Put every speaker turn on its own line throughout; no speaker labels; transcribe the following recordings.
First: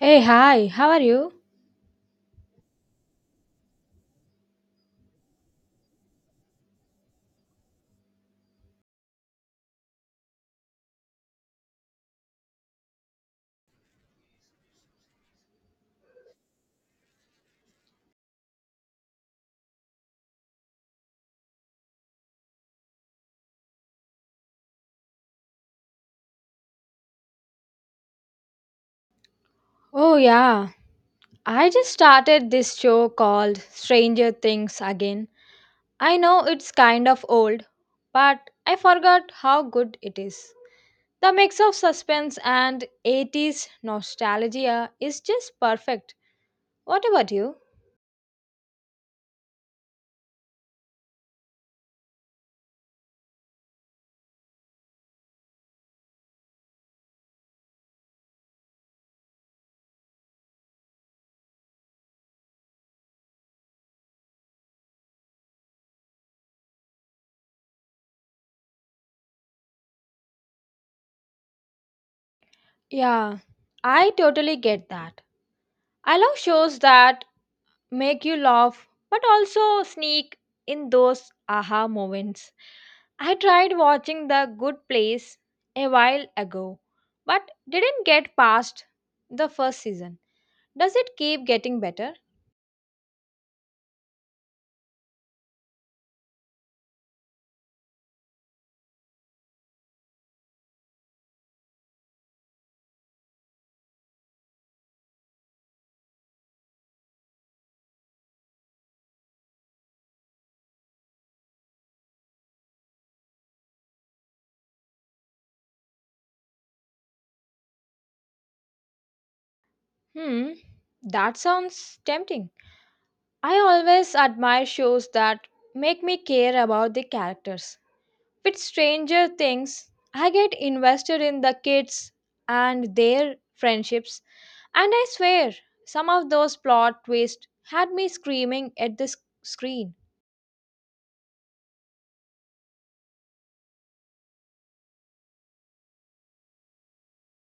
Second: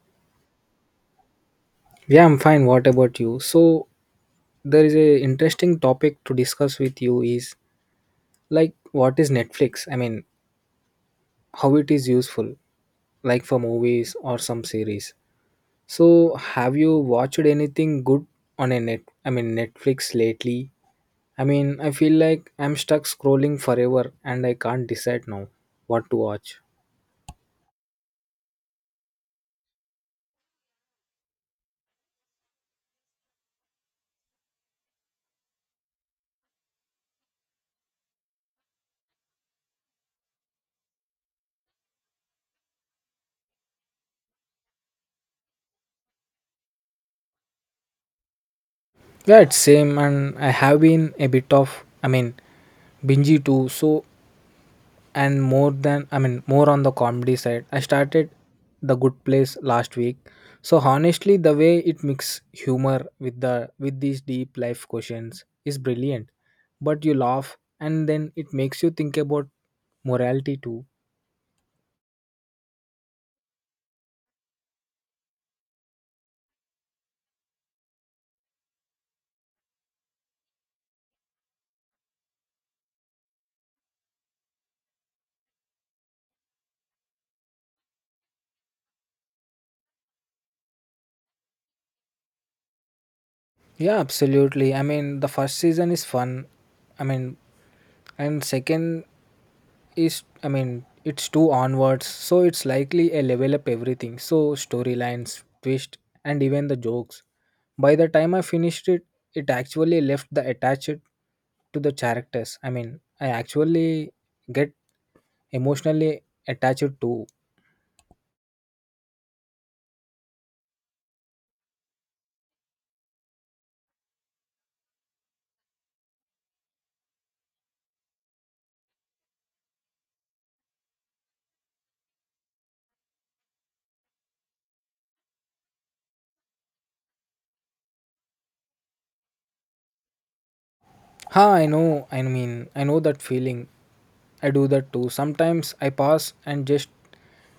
Hey, hi, how are you?
Yeah, I'm fine. What about you? So there is a interesting topic to discuss with you is, like, what is Netflix? I mean, how it is useful, like for movies or some series. So have you watched anything good on a net I mean Netflix lately? I mean, I feel like I'm stuck scrolling forever and I can't decide now what to watch.
Oh, yeah. I just started this show called Stranger Things again. I know it's kind of old, but I forgot how good it is. The mix of suspense and '80s nostalgia is just perfect. What about you?
Yeah, it's same and I have been a bit of, I mean, bingy too. So and more than, I mean, more on the comedy side, I started The Good Place last week. So honestly, the way it mix humor with these deep life questions is brilliant, but you laugh and then it makes you think about morality too.
Yeah, I totally get that. I love shows that make you laugh but also sneak in those aha moments. I tried watching The Good Place a while ago but didn't get past the first season. Does it keep getting better?
Yeah, absolutely. I mean, the first season is fun, I mean, and second is, I mean, it's two onwards, so it's likely a level up everything. So storylines, twist, and even the jokes. By the time I finished it, it actually left the attached to the characters. I mean, I actually get emotionally attached to.
Hmm, that sounds tempting. I always admire shows that make me care about the characters. With Stranger Things, I get invested in the kids and their friendships, and I swear some of those plot twists had me screaming at the screen.
Ha, I know. I mean, I know that feeling. I do that too. Sometimes I pass and just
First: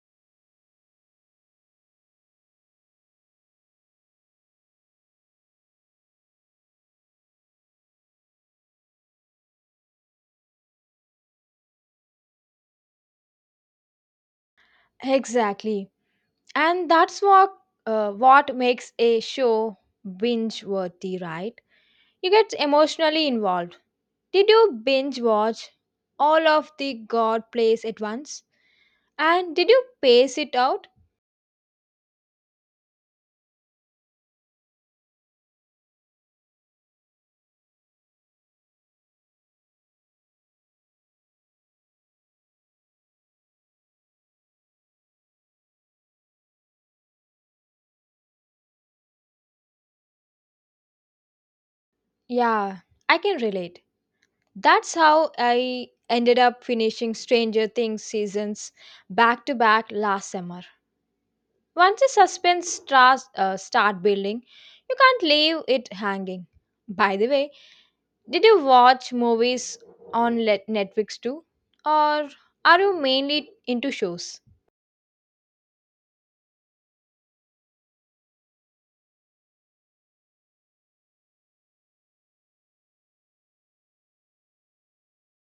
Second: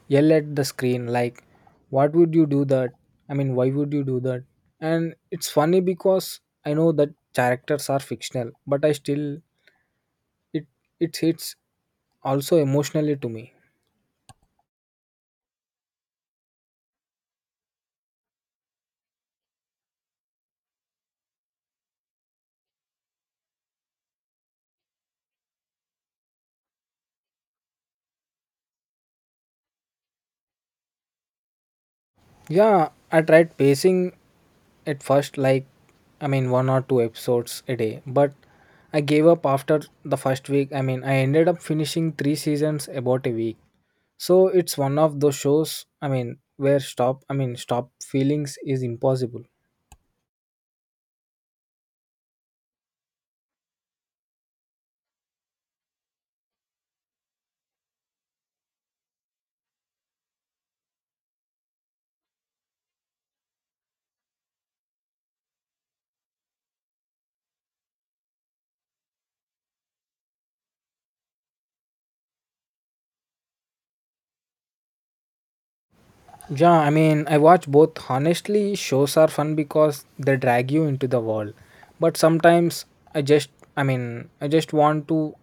yell at the screen like, "What would you do that?" I mean, why would you do that? And it's funny because I know that characters are fictional, but I still it it hits also emotionally to me.
Exactly. And that's what makes a show binge worthy, right? You get emotionally involved. Did you binge watch all of the God plays at once? And did you pace it out?
Yeah, I tried pacing at first, like, I mean, one or two episodes a day, but I gave up after the first week. I mean, I ended up finishing three seasons about a week. So it's one of those shows, I mean, where stop, I mean, stop feelings is impossible.
Yeah, I can relate. That's how I ended up finishing Stranger Things seasons back to back last summer. Once the suspense starts start building, you can't leave it hanging. By the way, did you watch movies on Netflix too, or are you mainly into shows?
Yeah, I mean, I watch both. Honestly, shows are fun because they drag you into the world. But sometimes I just, I mean, I just want to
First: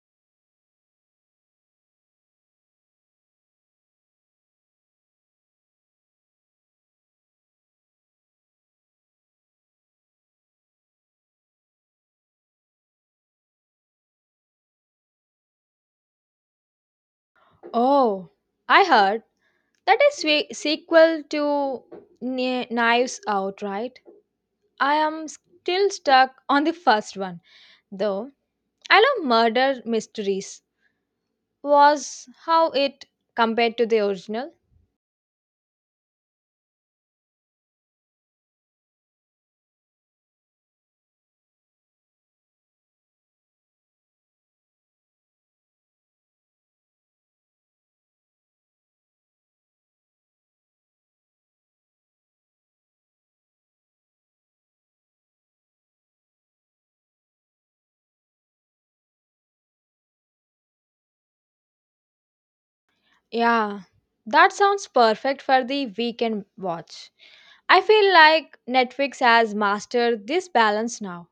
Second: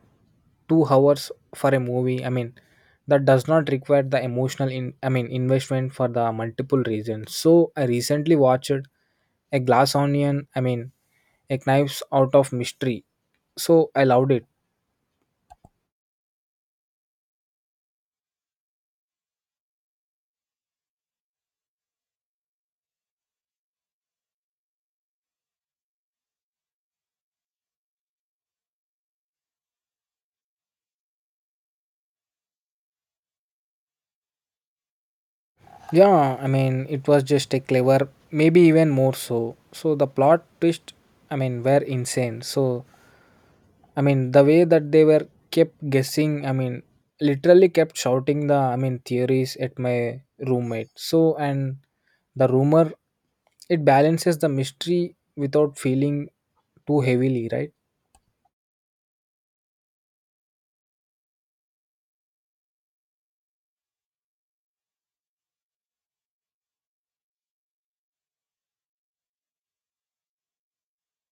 2 hours for a movie. I mean, that does not require the emotional in, I mean, investment for the multiple reasons. So I recently watched a glass onion. I mean, a knives out of mystery. So I loved it.
Oh, I heard that is sequel to Knives Out, right? I am still stuck on the first one, though. I love Murder Mysteries. Was how it compared to the original?
Yeah, I mean, it was just a clever, maybe even more so. So the plot twist, I mean, were insane. So, I mean, the way that they were kept guessing, I mean, literally kept shouting the, I mean, theories at my roommate. So, and the rumor, it balances the mystery without feeling too heavily, right?
Yeah, that sounds perfect for the weekend watch. I feel like Netflix has mastered this balance now.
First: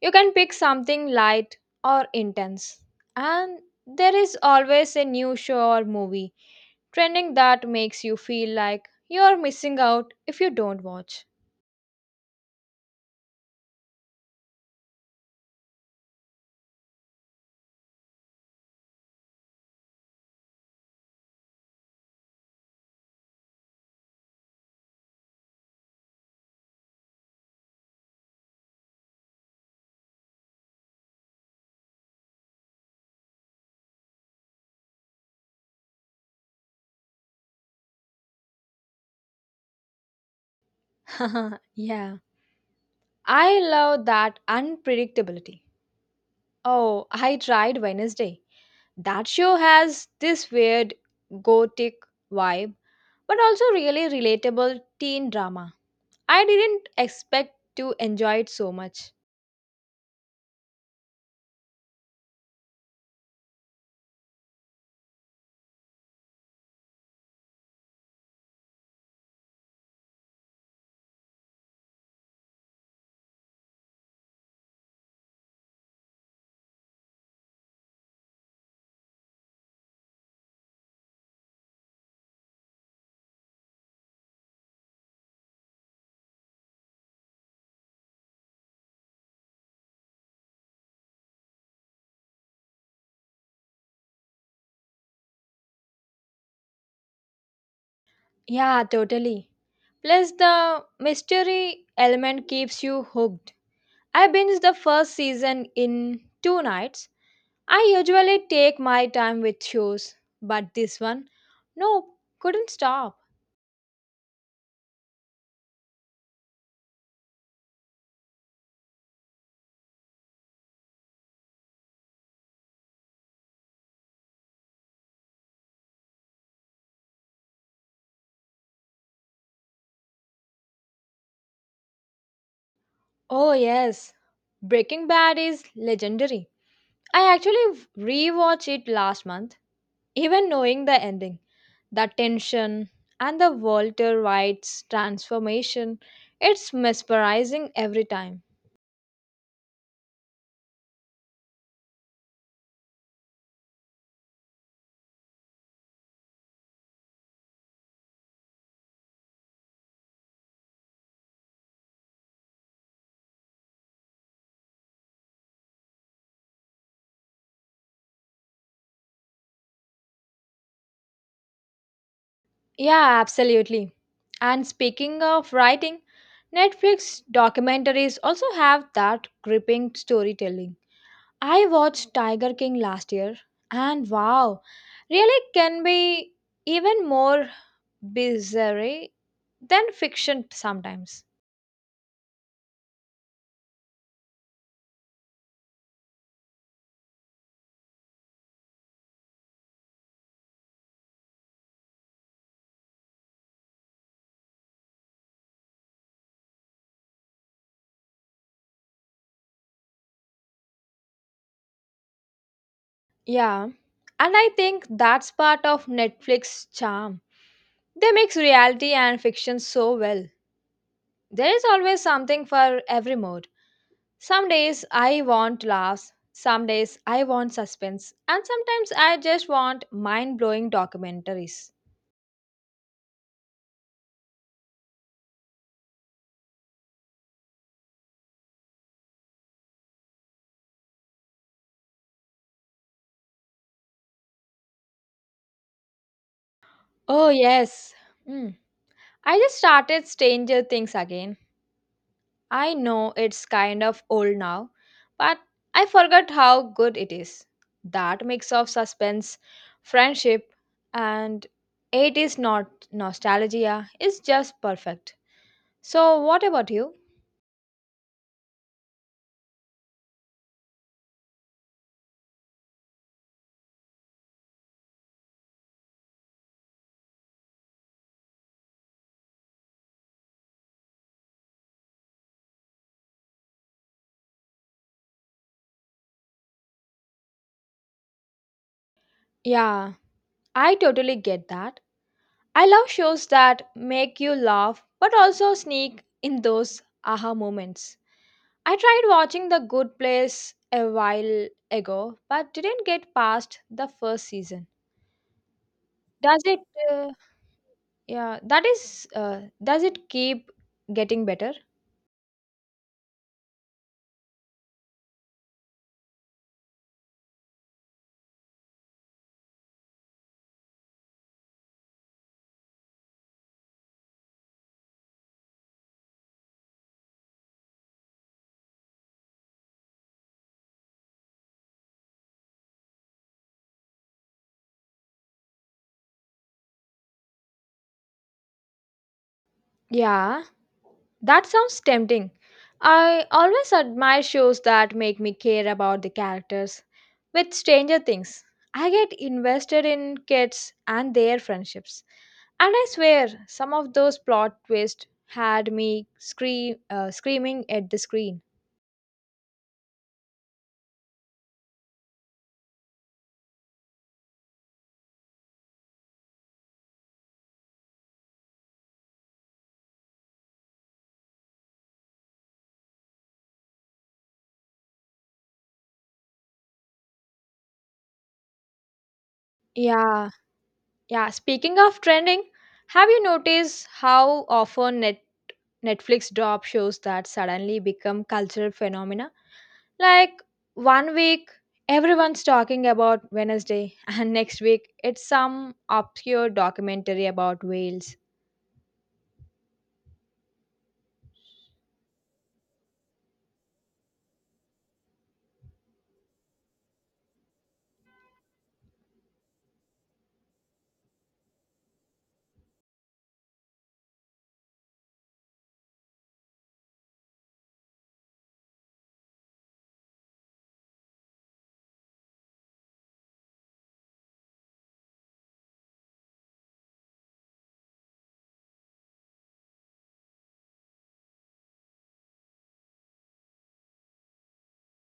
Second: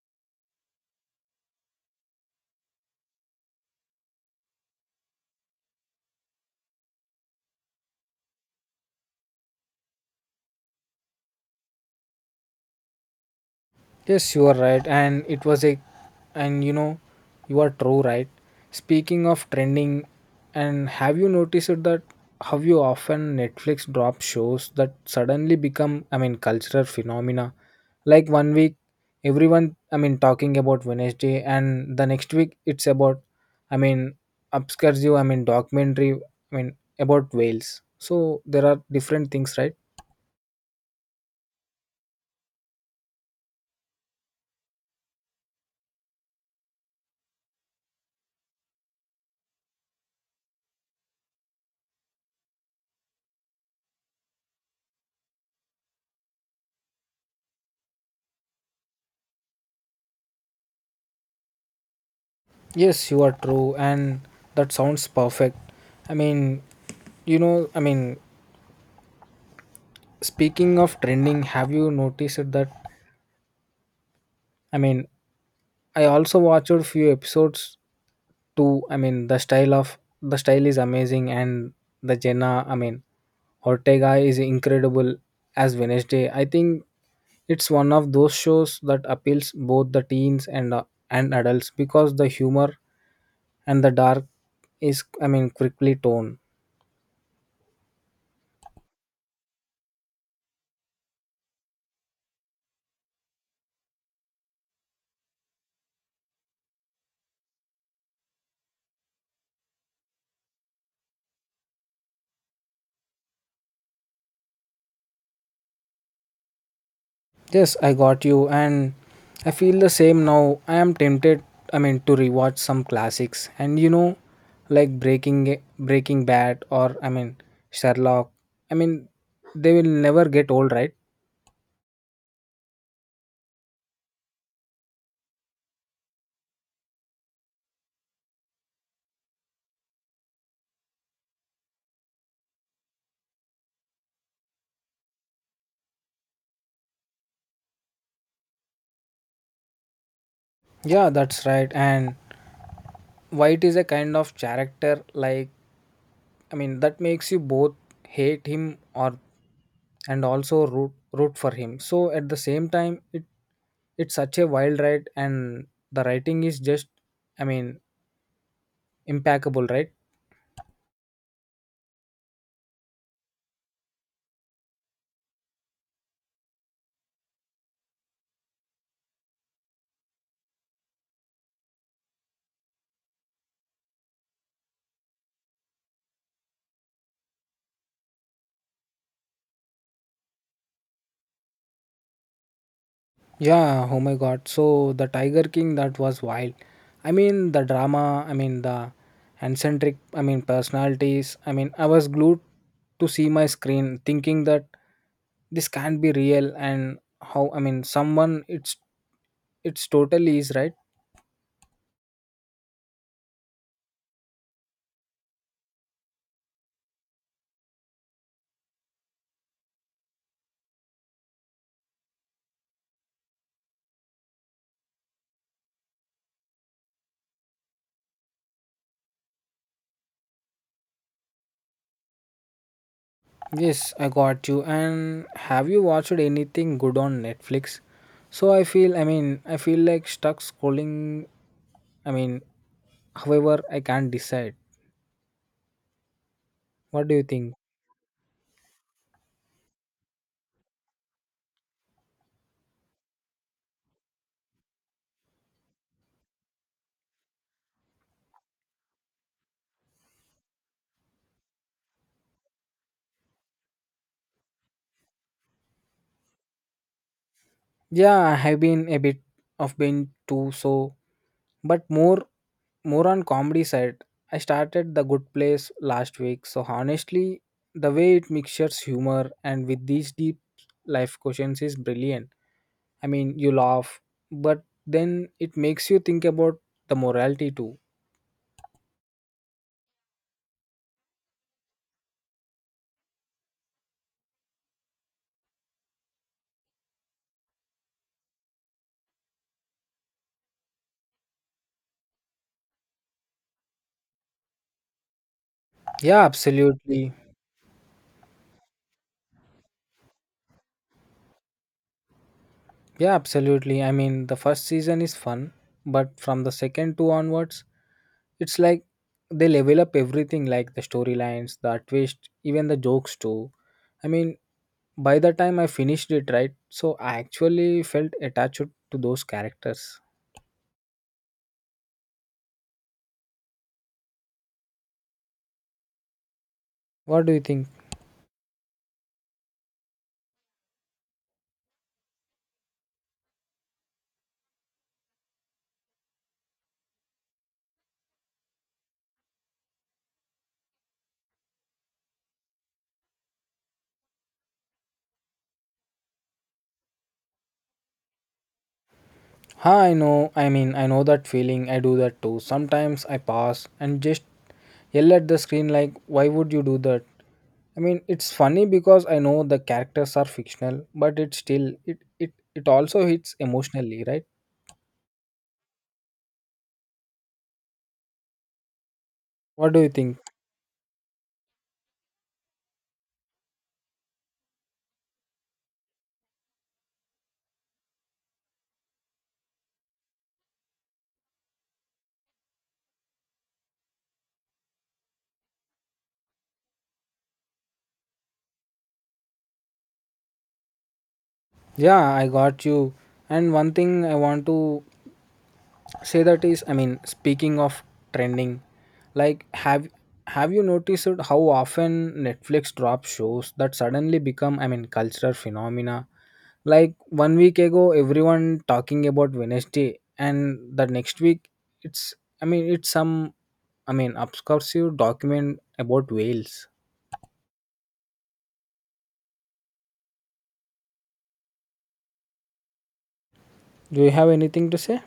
You can pick something light or intense, and there is always a new show or movie trending that makes you feel like you're missing out if you don't watch.
Yes, you are right, and it was a, and you know, you are true, right? Speaking of trending, and have you noticed that how you often Netflix drop shows that suddenly become, I mean, cultural phenomena? Like one week, everyone, I mean, talking about Wednesday, and the next week it's about, I mean, obscure, I mean, documentary, I mean, about whales. So there are different things, right?
Yeah, I love that unpredictability. Oh, I tried Wednesday. That show has this weird gothic vibe, but also really relatable teen drama. I didn't expect to enjoy it so much.
Yes, you are true, and that sounds perfect. I mean, you know, I mean, speaking of trending, have you noticed that? I mean, I also watched a few episodes too. I mean, the style of the style is amazing, and the Jenna, I mean, Ortega is incredible as Wednesday. I think it's one of those shows that appeals both the teens and adults because the humor and the dark is, I mean, quickly toned.
Yeah, totally. Plus, the mystery element keeps you hooked. I binged the first season in 2 nights. I usually take my time with shows, but this one, no, couldn't stop.
Yes, I got you, and I feel the same now. I am tempted, I mean, to rewatch some classics, and you know, like Breaking Bad or, I mean, Sherlock. I mean, they will never get old, right?
Oh, yes, Breaking Bad is legendary. I actually rewatched it last month, even knowing the ending. The tension and the Walter White's transformation, it's mesmerizing every time.
Yeah, that's right. And White is a kind of character, like, I mean, that makes you both hate him or and also root for him. So at the same time, it it's such a wild ride, and the writing is just, I mean, impeccable, right?
Yeah, absolutely. And speaking of writing, Netflix documentaries also have that gripping storytelling. I watched Tiger King last year, and wow, really can be even more bizarre than fiction sometimes.
Yeah, oh my god. So the Tiger King, that was wild. I mean, the drama, I mean, the eccentric, I mean, personalities. I mean, I was glued to see my screen thinking that this can't be real and how, I mean, someone it's totally is, right?
Yeah. And I think that's part of Netflix charm. They mix reality and fiction so well. There is always something for every mood. Some days I want laughs, some days I want suspense, and sometimes I just want mind blowing documentaries.
Yes, I got you. And have you watched anything good on Netflix? So I feel, I mean, I feel like stuck scrolling, I mean, however I can't decide. What do you
Oh,
think?
yes. Mm. I just started Stranger Things again. I know it's kind of old now, but I forgot how good it is. That mix of suspense, friendship, and it is not nostalgia is just perfect. So, what about you?
Yeah, I have been a bit of been too, so, but more on comedy side. I started The Good Place last week, so honestly, the way it mixtures humor and with these deep life questions is brilliant. I mean, you laugh, but then it makes you think about the morality too.
Yeah, I totally get that. I love shows that make you laugh but also sneak in those aha moments. I tried watching The Good Place a while ago but didn't get past the first season.
Yeah,
Does it uh,
absolutely.
Yeah, that is. Does it keep getting better?
Yeah, absolutely. I mean, the first season is fun, but from the second two onwards, it's like they level up everything, like the storylines, the twist, even the jokes too. I mean, by the time I finished it, right? So I actually felt attached to those characters. What do you think?
Yeah, that sounds tempting. I always admire shows that make me care about the characters. With Stranger Things, I get invested in kids and their friendships. And I swear, some of those plot twists had me screaming at the screen.
Huh, I know. I mean, I know that feeling. I do that too. Sometimes I pass and just yell at the screen like, "Why would you do that?" I mean, it's funny because I know the characters are fictional, but it still it it it also hits emotionally, right? What do you think?
yeah. Yeah, speaking of trending, have you noticed how often Netflix drop shows that suddenly become cultural phenomena? Like one week everyone's talking about Wednesday and next week it's some obscure documentary about whales.
Yeah, I got you. And one thing I want to say that is, I mean, speaking of trending, like have you noticed how often Netflix drops shows that suddenly become, I mean, cultural phenomena? Like one week ago, everyone talking about Wednesday, and the next week, it's, I mean, it's some, I mean, obscure document about whales. Do you have anything to say?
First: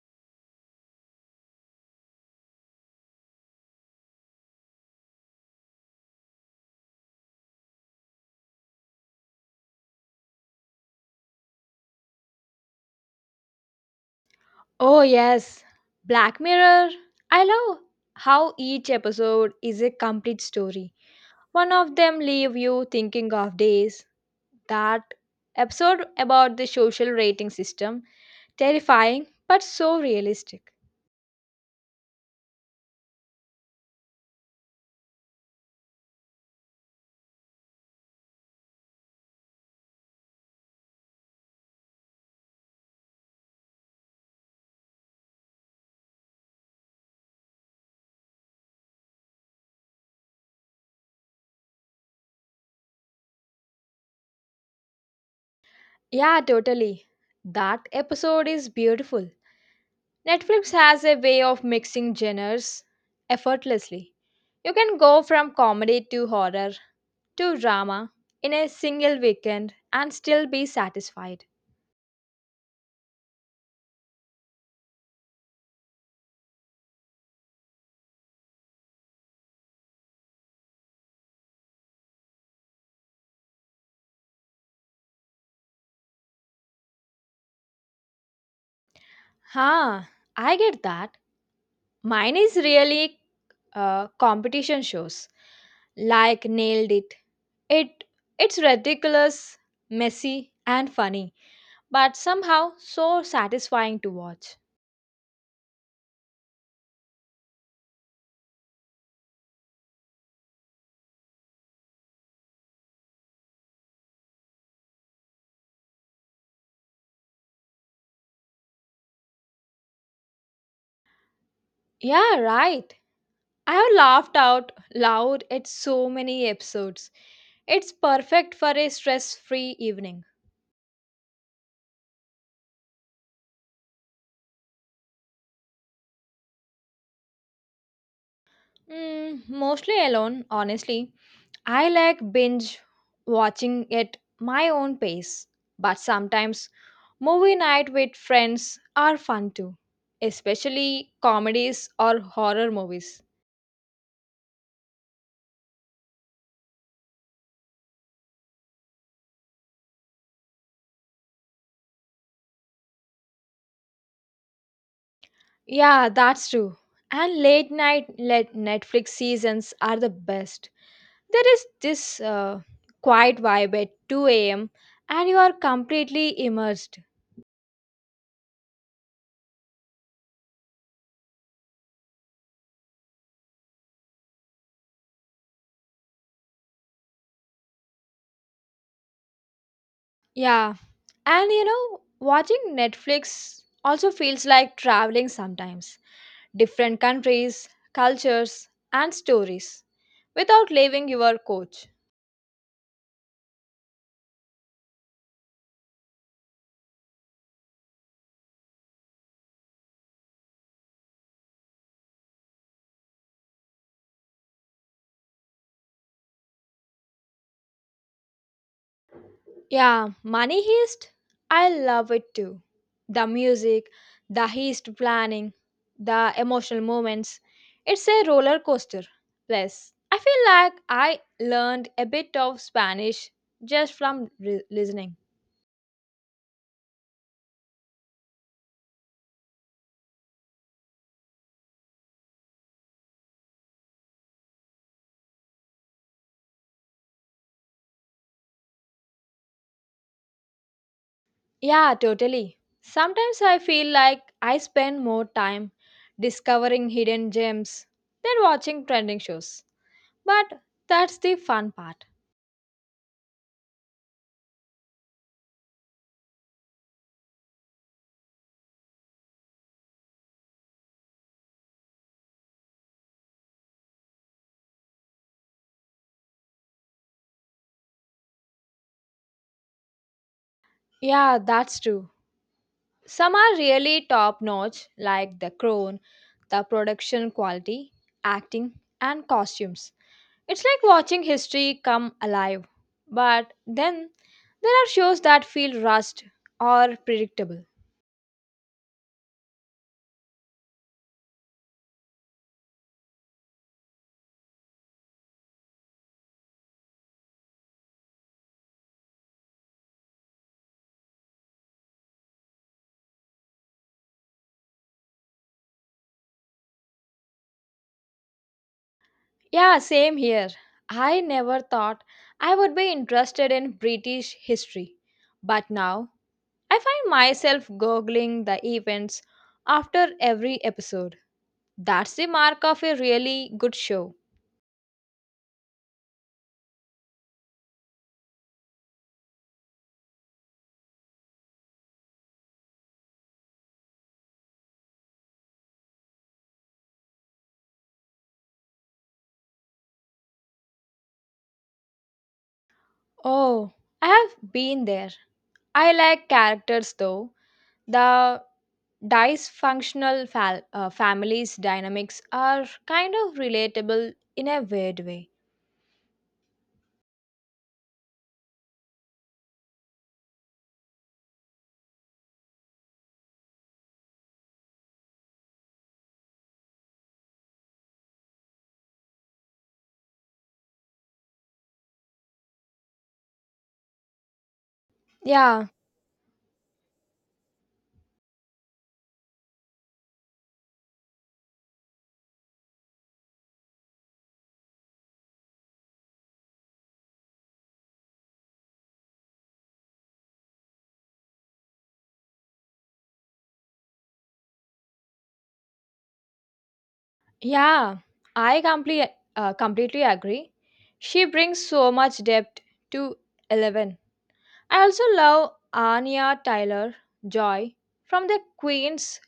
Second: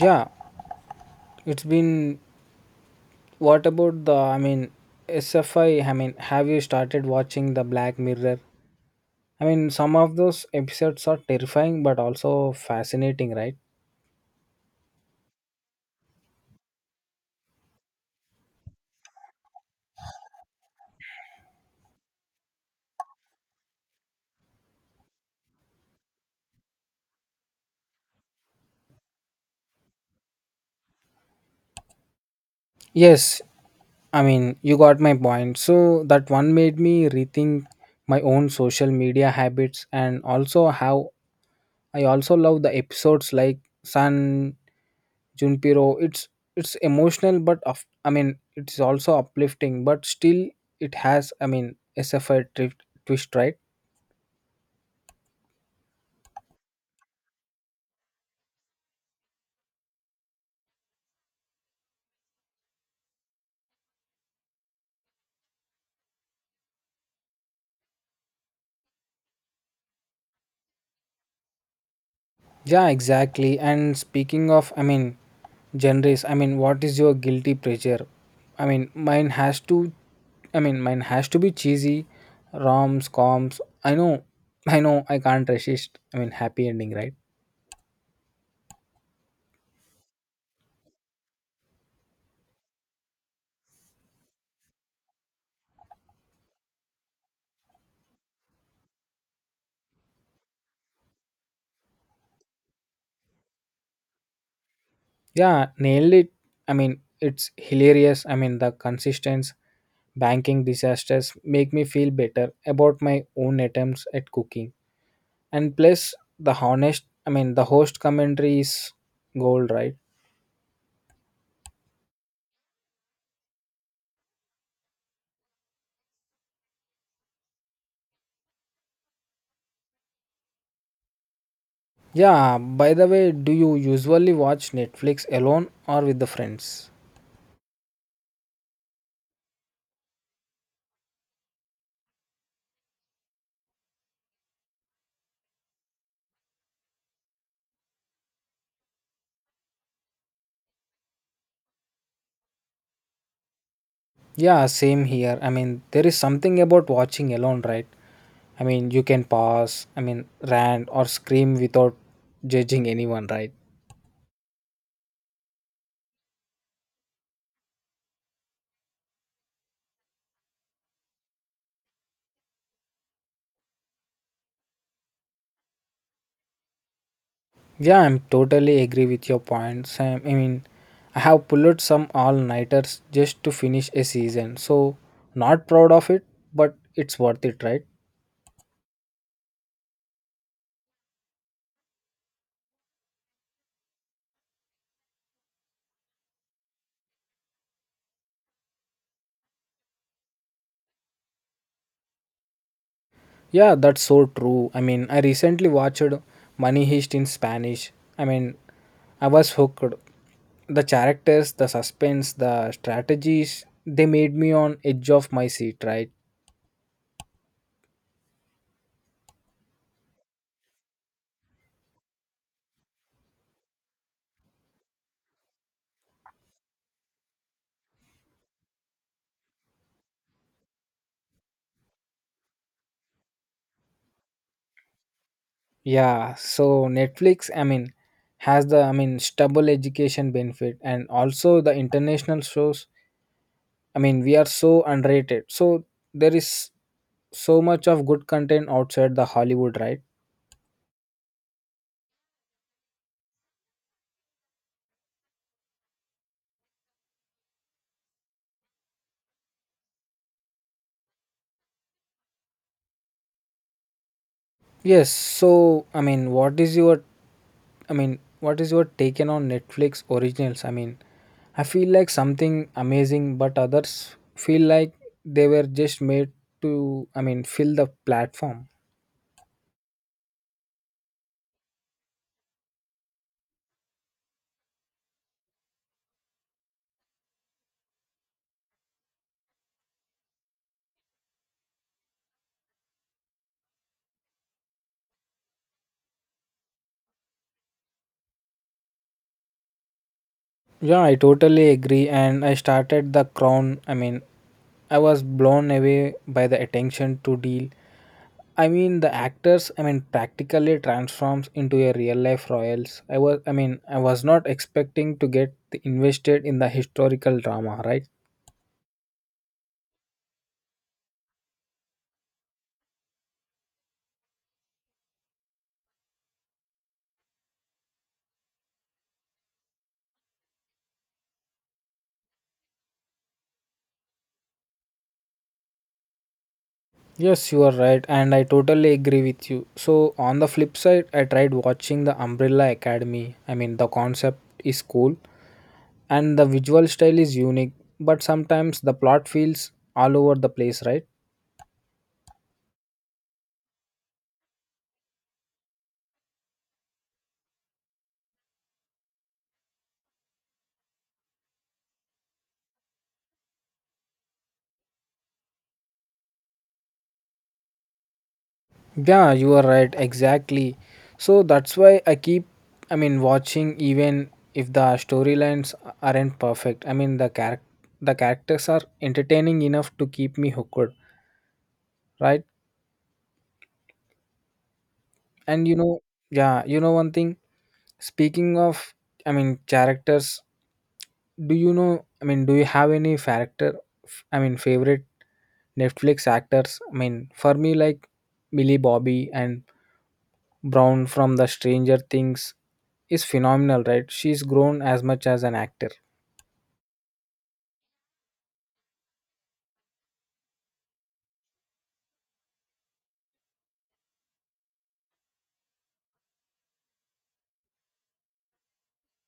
Yeah, it's been. What about the, I mean, SFI. I mean, have you started watching the Black Mirror? I mean, some of those episodes are terrifying but also fascinating, right?
Oh yes, Black Mirror. I love how each episode is a complete story. One of them leave you thinking of days. That episode about the social rating system terrifying but so realistic.
Yes, I mean, you got my point. So that one made me rethink my own social media habits and also how I also love the episodes like San Junpiro. It's emotional, but of, I mean, it's also uplifting, but still it has, I mean, SFI twist, right?
Yeah, totally. That episode is beautiful. Netflix has a way of mixing genres effortlessly. You can go from comedy to horror to drama in a single weekend and still be satisfied.
Yeah, exactly. And speaking of, I mean, genres, I mean, what is your guilty pleasure? I mean, mine has to, I mean, mine has to be cheesy, roms, coms. I know, I know, I can't resist. I mean, happy ending, right?
Huh, I get that. Mine is really competition shows. Like nailed it. It it's ridiculous, messy and funny, but somehow so satisfying to watch.
Yeah, nailed it. I mean, it's hilarious. I mean, the consistence, banking disasters make me feel better about my own attempts at cooking. And plus, the honest, I mean, the host commentary is gold, right?
Yeah, right. I have laughed out loud at so many episodes. It's perfect for a stress free evening.
Yeah, by the way, do you usually watch Netflix alone or with the friends?
Mm, mostly alone, honestly. I like binge watching at my own pace, but sometimes movie night with friends are fun too, especially comedies or horror movies.
Yeah, same here. I mean, there is something about watching alone, right? I mean, you can pause, I mean, rant or scream without judging anyone, right?
Yeah, that's true. And late night let Netflix seasons are the best. There is this quiet vibe at 2 a.m. and you are completely immersed.
Yeah, I'm totally agree with your points. I mean, I have pulled some all-nighters just to finish a season. So, not proud of it, but it's worth it, right?
Yeah, and you know, watching Netflix also feels like traveling sometimes. Different countries, cultures, and stories without leaving your couch.
Yeah, that's so true. I mean, I recently watched Money Heist in Spanish. I mean, I was hooked. The characters, the suspense, the strategies, they made me on edge of my seat, right?
Yeah, Money Heist, I love it too. The music, the heist planning, the emotional moments. It's a roller coaster. Plus, I feel like I learned a bit of Spanish just from listening.
Yeah, so Netflix, I mean, has the, I mean, stable education benefit and also the international shows. I mean, we are so underrated. So there is so much of good content outside the Hollywood, right?
Yeah, totally. Sometimes I feel like I spend more time discovering hidden gems than watching trending shows. But that's the fun part.
Yes, so I mean, what is your, I mean, what is your taken on Netflix originals? I mean, I feel like something amazing, but others feel like they were just made to, I mean, fill the platform.
Yeah, that's true. Some are really top notch, like The Crown, the production quality, acting, and costumes. It's like watching history come alive. But then there are shows that feel rushed or predictable.
Yeah, I totally agree. And I started The Crown. I mean, I was blown away by the attention to deal. I mean, the actors, I mean, practically transforms into a real life royals. I was, I mean, I was not expecting to get invested in the historical drama, right?
Yeah, same here. I never thought I would be interested in British history. But now I find myself googling the events after every episode. That's the mark of a really good show.
Yes, you are right, and I totally agree with you. So, on the flip side, I tried watching the Umbrella Academy. I mean, the concept is cool and the visual style is unique, but sometimes the plot feels all over the place, right?
Oh, I have been there. I like characters though. The dysfunctional families dynamics are kind of relatable in a weird way.
Yeah, you are right, exactly. So, that's why I keep, I mean, watching even if the storylines aren't perfect. I mean, the the characters are entertaining enough to keep me hooked, right? And
Yeah,
you know, yeah, you know one thing. Speaking of, I mean, characters, do you know, I mean, do you have any character, favorite Netflix actors? I mean, for me, like Millie Bobby and Brown from the Stranger Things is phenomenal, right? She's grown as much as an actor.
yeah, I completely agree. She brings so much depth to Eleven. I also love Anya Tyler Joy from the Queen's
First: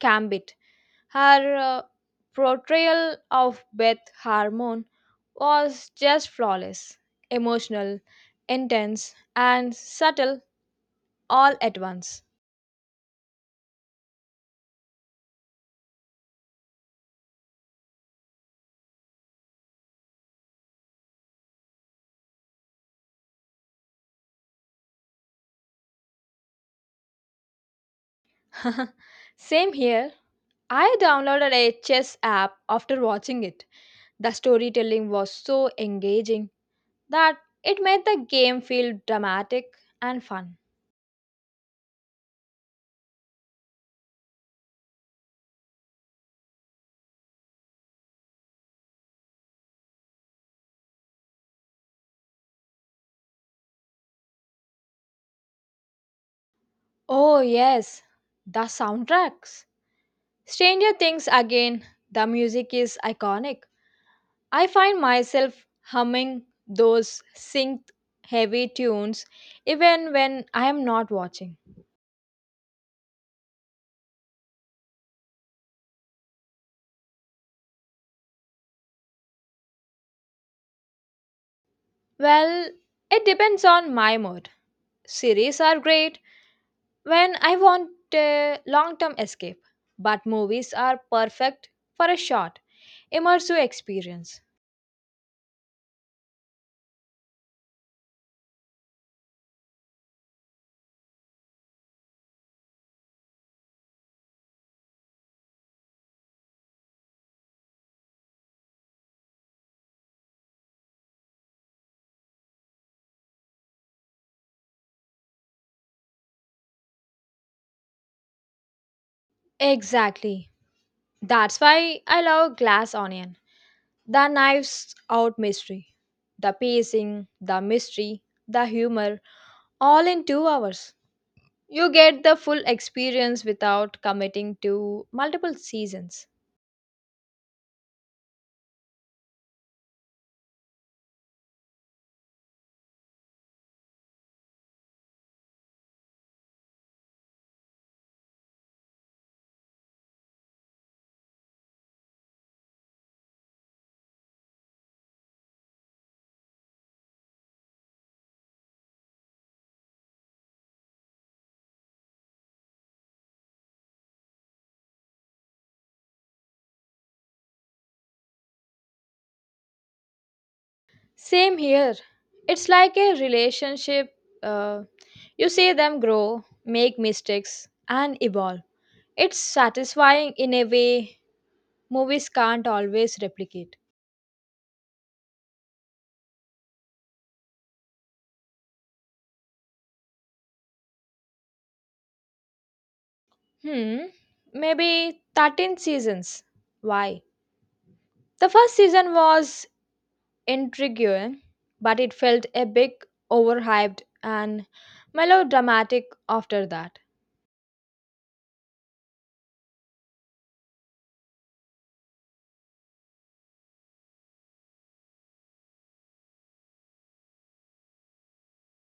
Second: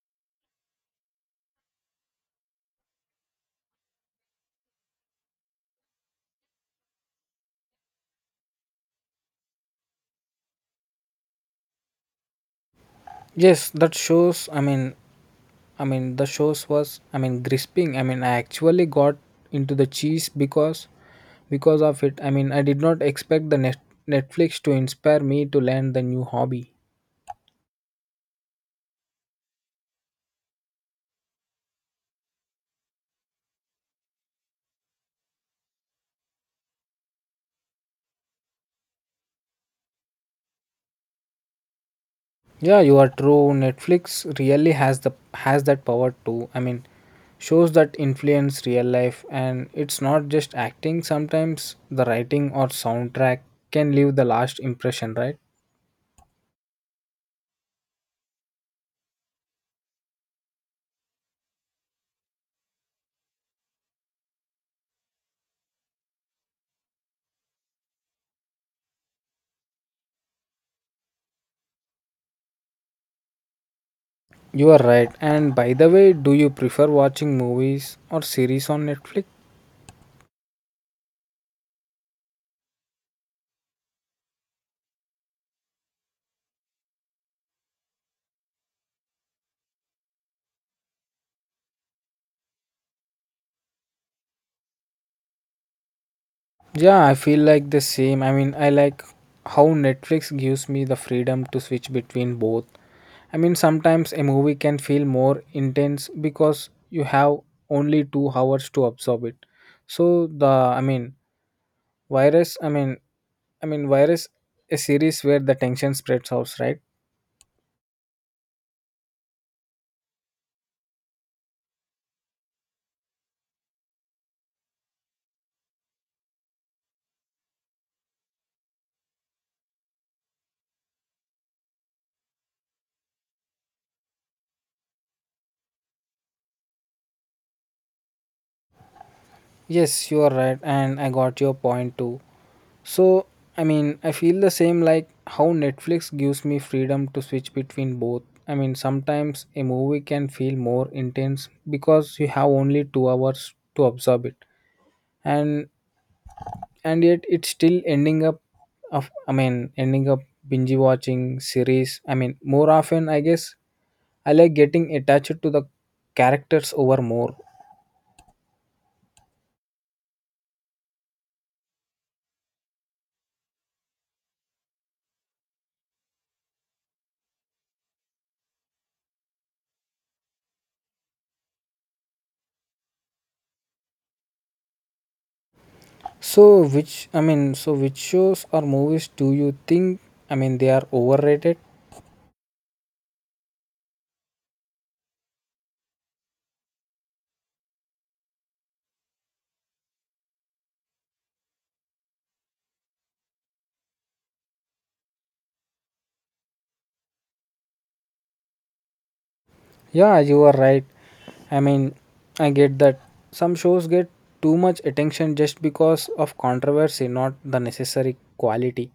Gambit. Her portrayal of Beth Harmon was just flawless, emotional, intense, and subtle all at once.
Yes, that shows, I mean, the shows was, I mean, gripping. I mean, I actually got into the cheese because of it. I mean, I did not expect the Netflix to inspire me to learn the new hobby.
Same here. I downloaded a chess app after watching it. The storytelling was so engaging that it made the game feel dramatic and fun.
Yeah, you are true. Netflix really has the has that power too. Shows that influence real life and it's not just acting. Sometimes the writing or soundtrack can leave the last impression, right?
Oh, yes, the soundtracks. Stranger Things again, the music is iconic. I find myself humming those synced heavy tunes even when I am not watching.
You are right. And by the way, do you prefer watching movies or series on Netflix?
Well, it depends on my mood. Series are great when I want a long term escape, but movies are perfect for a short, immersive experience.
Yeah, I feel like the same. I like how Netflix gives me the freedom to switch between both. Sometimes a movie can feel more intense because you have only 2 hours to absorb it. So the I mean, virus, I mean Virus a series where the tension spreads out, right?
Exactly. That's why I love Glass Onion. The knives out mystery, the pacing, the mystery, the humor, all in 2 hours. You get the full experience without committing to multiple seasons.
Yes, you are right and I got your point too. So, I feel the same like how Netflix gives me freedom to switch between both. Sometimes a movie can feel more intense because you have only 2 hours to absorb it. And and yet it's still ending up ending up binge watching series. More often I guess I like getting attached to the characters over more.
Same here. It's like a relationship. Uh, you see them grow, make mistakes, and evolve. It's satisfying in a way movies can't always replicate.
So which shows or movies do you think they are overrated?
Hmm, maybe 13 seasons. Why? The first season was intriguing, but it felt a bit overhyped and melodramatic after that.
Yeah, you are right. I mean, I get that some shows get too much attention just because of controversy, not the necessary quality.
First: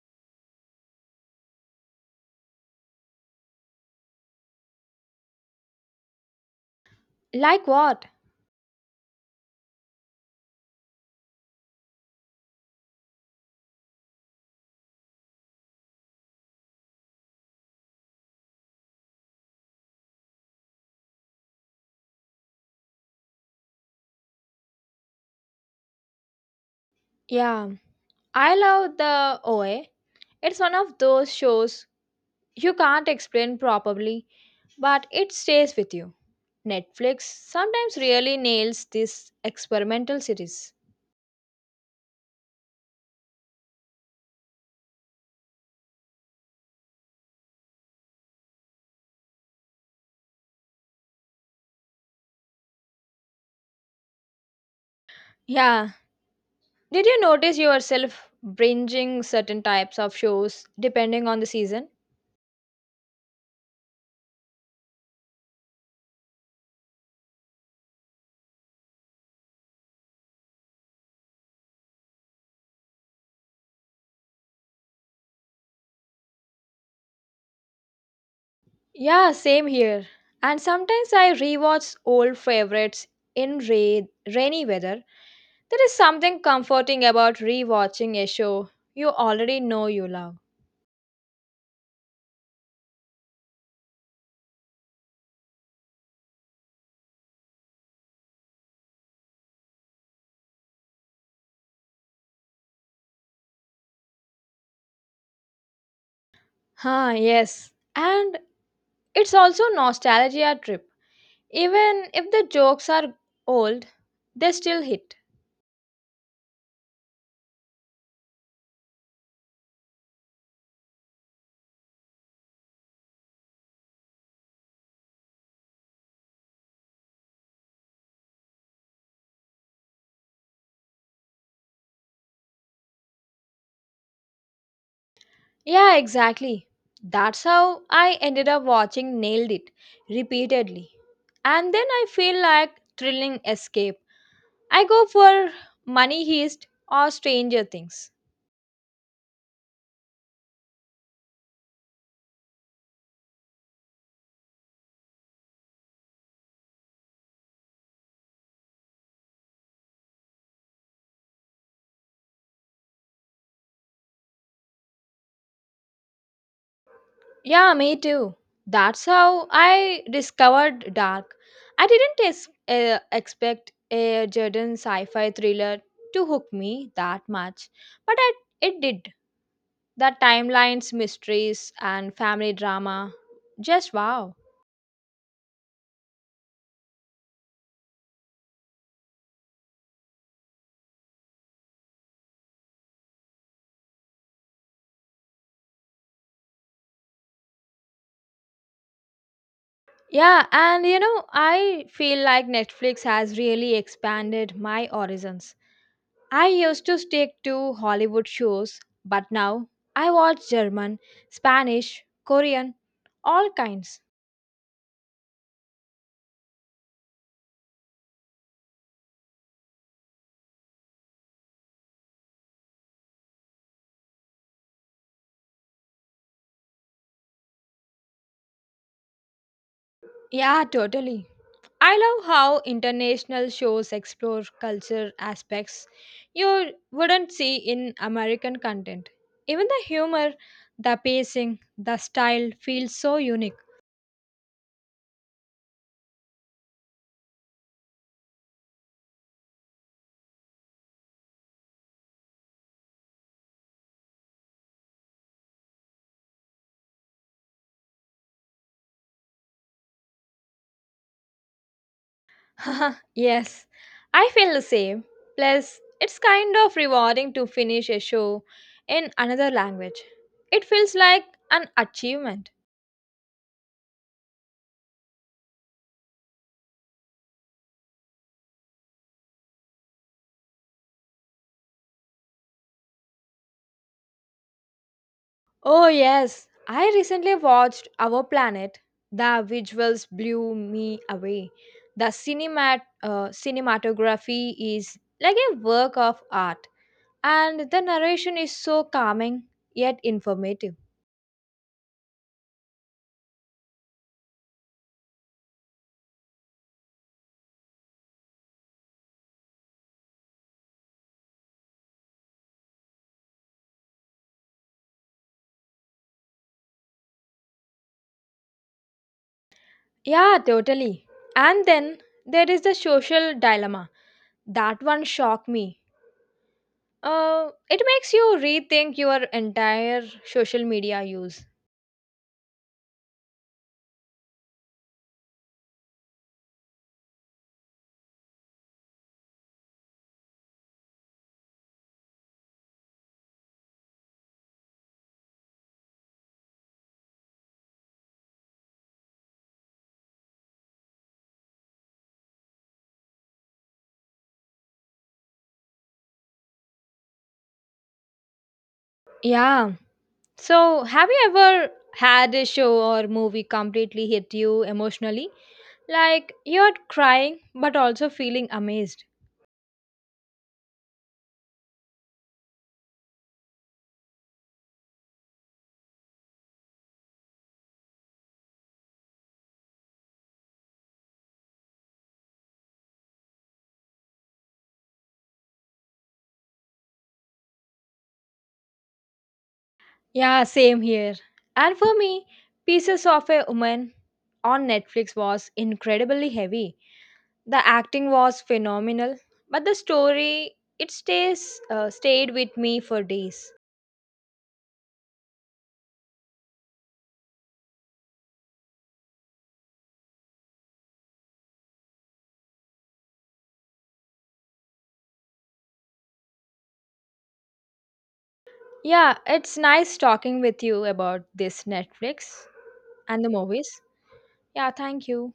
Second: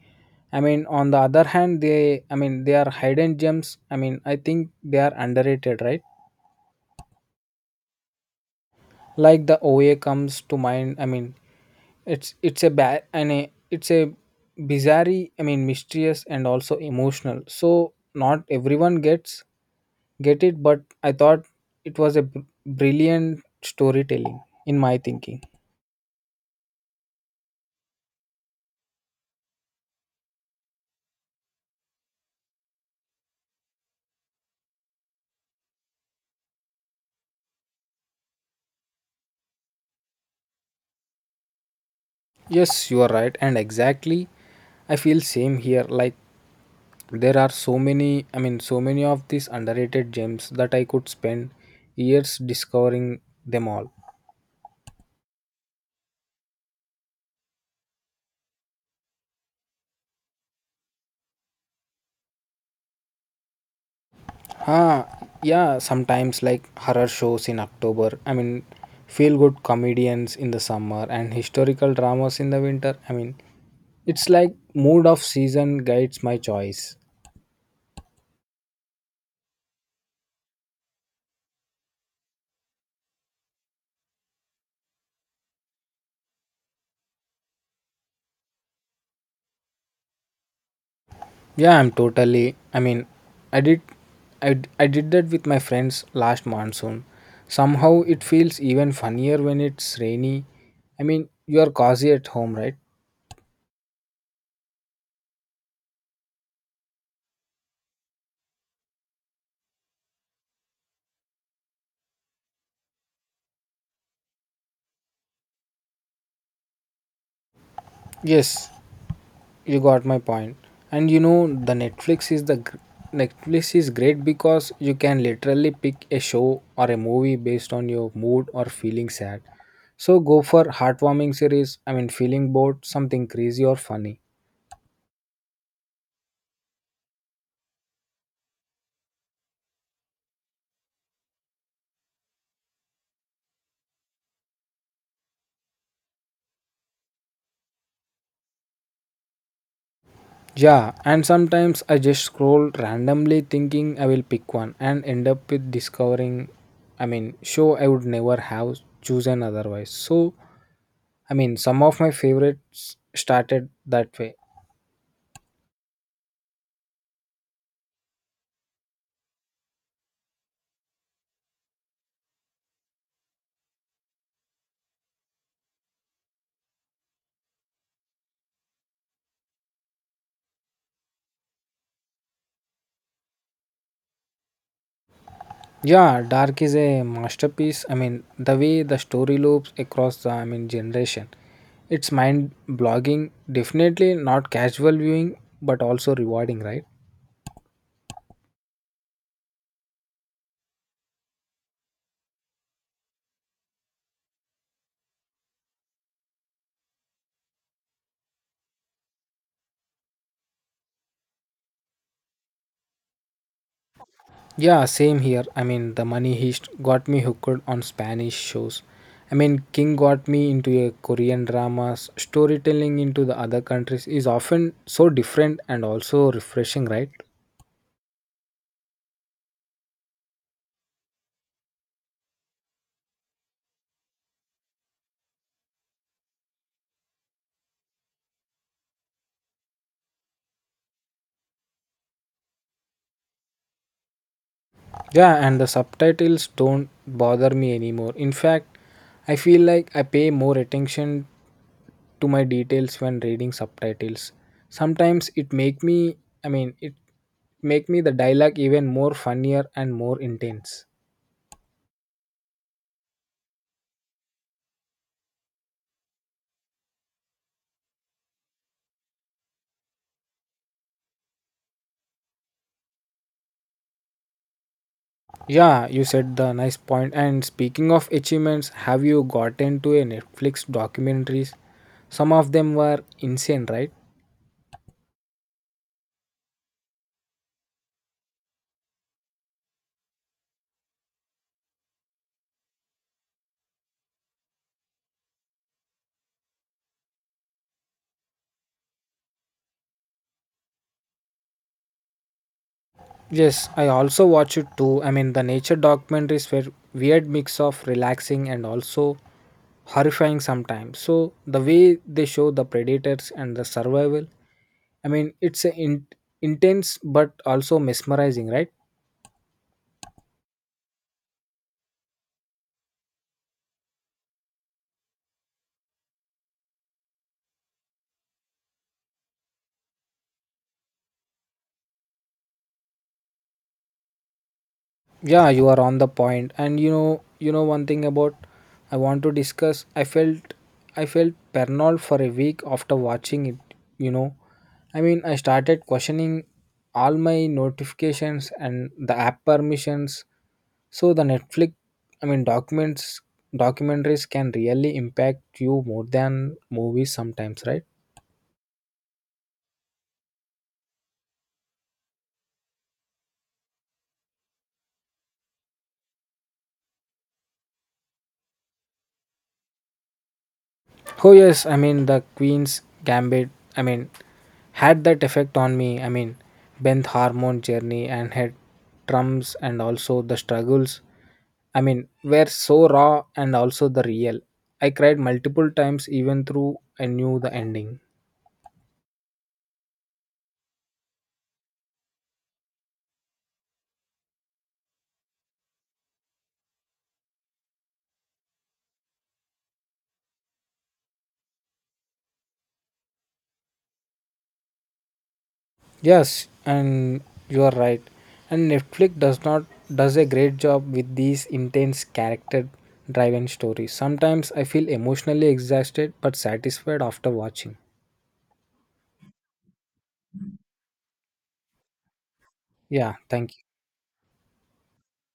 I mean, on the other hand, they are hidden gems. I mean, I think they are underrated, right?
Like what?
Like the OA comes to mind. It's a bad and it's a bizarre, mysterious and also emotional, so not everyone gets get it, but I thought it was a brilliant storytelling in my thinking.
Yeah, I love the OA. It's one of those shows you can't explain properly, but it stays with you. Netflix sometimes really nails this experimental series.
Yes, you are right, and exactly, I feel same here. Like there are so many, so many of these underrated gems that I could spend years discovering them all.
Yeah, did you notice yourself binging certain types of shows depending on the season?
Ah, yeah, sometimes like horror shows in October. I mean, feel good comedians in the summer and historical dramas in the winter. I mean, it's like mood of season guides my choice.
Yeah, same here. And sometimes I rewatch old favorites in rainy weather. There is something comforting about rewatching a show you already know you love.
Yeah, I'm totally. I did, I did that with my friends last monsoon. Somehow it feels even funnier when it's rainy. I mean, you are cozy at home, right?
Ah, yes. And it's also nostalgia trip. Even if the jokes are old, they still hit.
Yes, you got my point, and you know, the Netflix is the Netflix is great because you can literally pick a show or a movie based on your mood, or feeling sad, so go for heartwarming series. I mean, feeling bored, something crazy or funny.
Yeah, exactly. That's how I ended up watching Nailed It repeatedly. And then I feel like thrilling escape. I go for Money Heist or Stranger Things.
Yeah, and sometimes I just scroll randomly thinking I will pick one and end up with discovering, show I would never have chosen otherwise. So, I mean, some of my favorites started that way.
Yeah, me too. That's how I discovered Dark. I didn't expect a Jordan sci fi thriller to hook me that much, but it did. The timelines, mysteries, and family drama just wow.
Yeah, Dark is a masterpiece. I mean, the way the story loops across the, generation. It's mind blogging, definitely not casual viewing, but also rewarding, right?
Yeah, and you know, I feel like Netflix has really expanded my horizons. I used to stick to Hollywood shows, but now I watch German, Spanish, Korean, all kinds.
Yeah, same here. I mean, the Money Heist got me hooked on Spanish shows. I mean, King got me into a Korean dramas. Storytelling into the other countries is often so different and also refreshing, right?
Yeah, totally. I love how international shows explore culture aspects you wouldn't see in American content. Even the humor, the pacing, the style feels so unique.
Yeah, and the subtitles don't bother me anymore. In fact, I feel like I pay more attention to my details when reading subtitles. Sometimes it make me the dialogue even more funnier and more intense.
Haha, yes, I feel the same. Plus, it's kind of rewarding to finish a show in another language. It feels like an achievement.
Yeah, you said the nice point. And speaking of achievements, have you gotten to a Netflix documentaries? Some of them were insane, right?
Oh, yes, I recently watched Our Planet. The visuals blew me away. The cinematography is like a work of art, and the narration is so calming yet informative.
Yes, I also watch it too. I mean, the nature documentaries were weird mix of relaxing and also horrifying sometimes, so the way they show the predators and the survival, i mean it's a in- intense but also mesmerizing, right?
Yeah, totally. And then there is the social dilemma. That one shocked me. It makes you rethink your entire social media use.
Yeah, you are on the point. And you know, one thing about I want to discuss, I felt paranoid for a week after watching it, you know. I started questioning all my notifications and the app permissions. So the Netflix, I mean, documents, documentaries can really impact you more than movies sometimes, right?
Yeah. So, have you ever had a show or movie completely hit you emotionally? Like, you're crying but also feeling amazed.
Oh yes, I mean the Queen's Gambit. I mean, Had that effect on me. I mean, Benth hormone journey and had drums and also the struggles. Were so raw and also the real. I cried multiple times even through I knew the ending.
Yeah, same here. And for me, Pieces of a Woman on Netflix was incredibly heavy. The acting was phenomenal, but the story, it stays stayed with me for days.
Yes, and you are right. And Netflix does not does a great job with these intense character driven stories. Sometimes I feel emotionally exhausted but satisfied after watching.
Yeah, it's nice talking with you about this Netflix
Yeah,
and the
thank you.
movies. Yeah, thank you.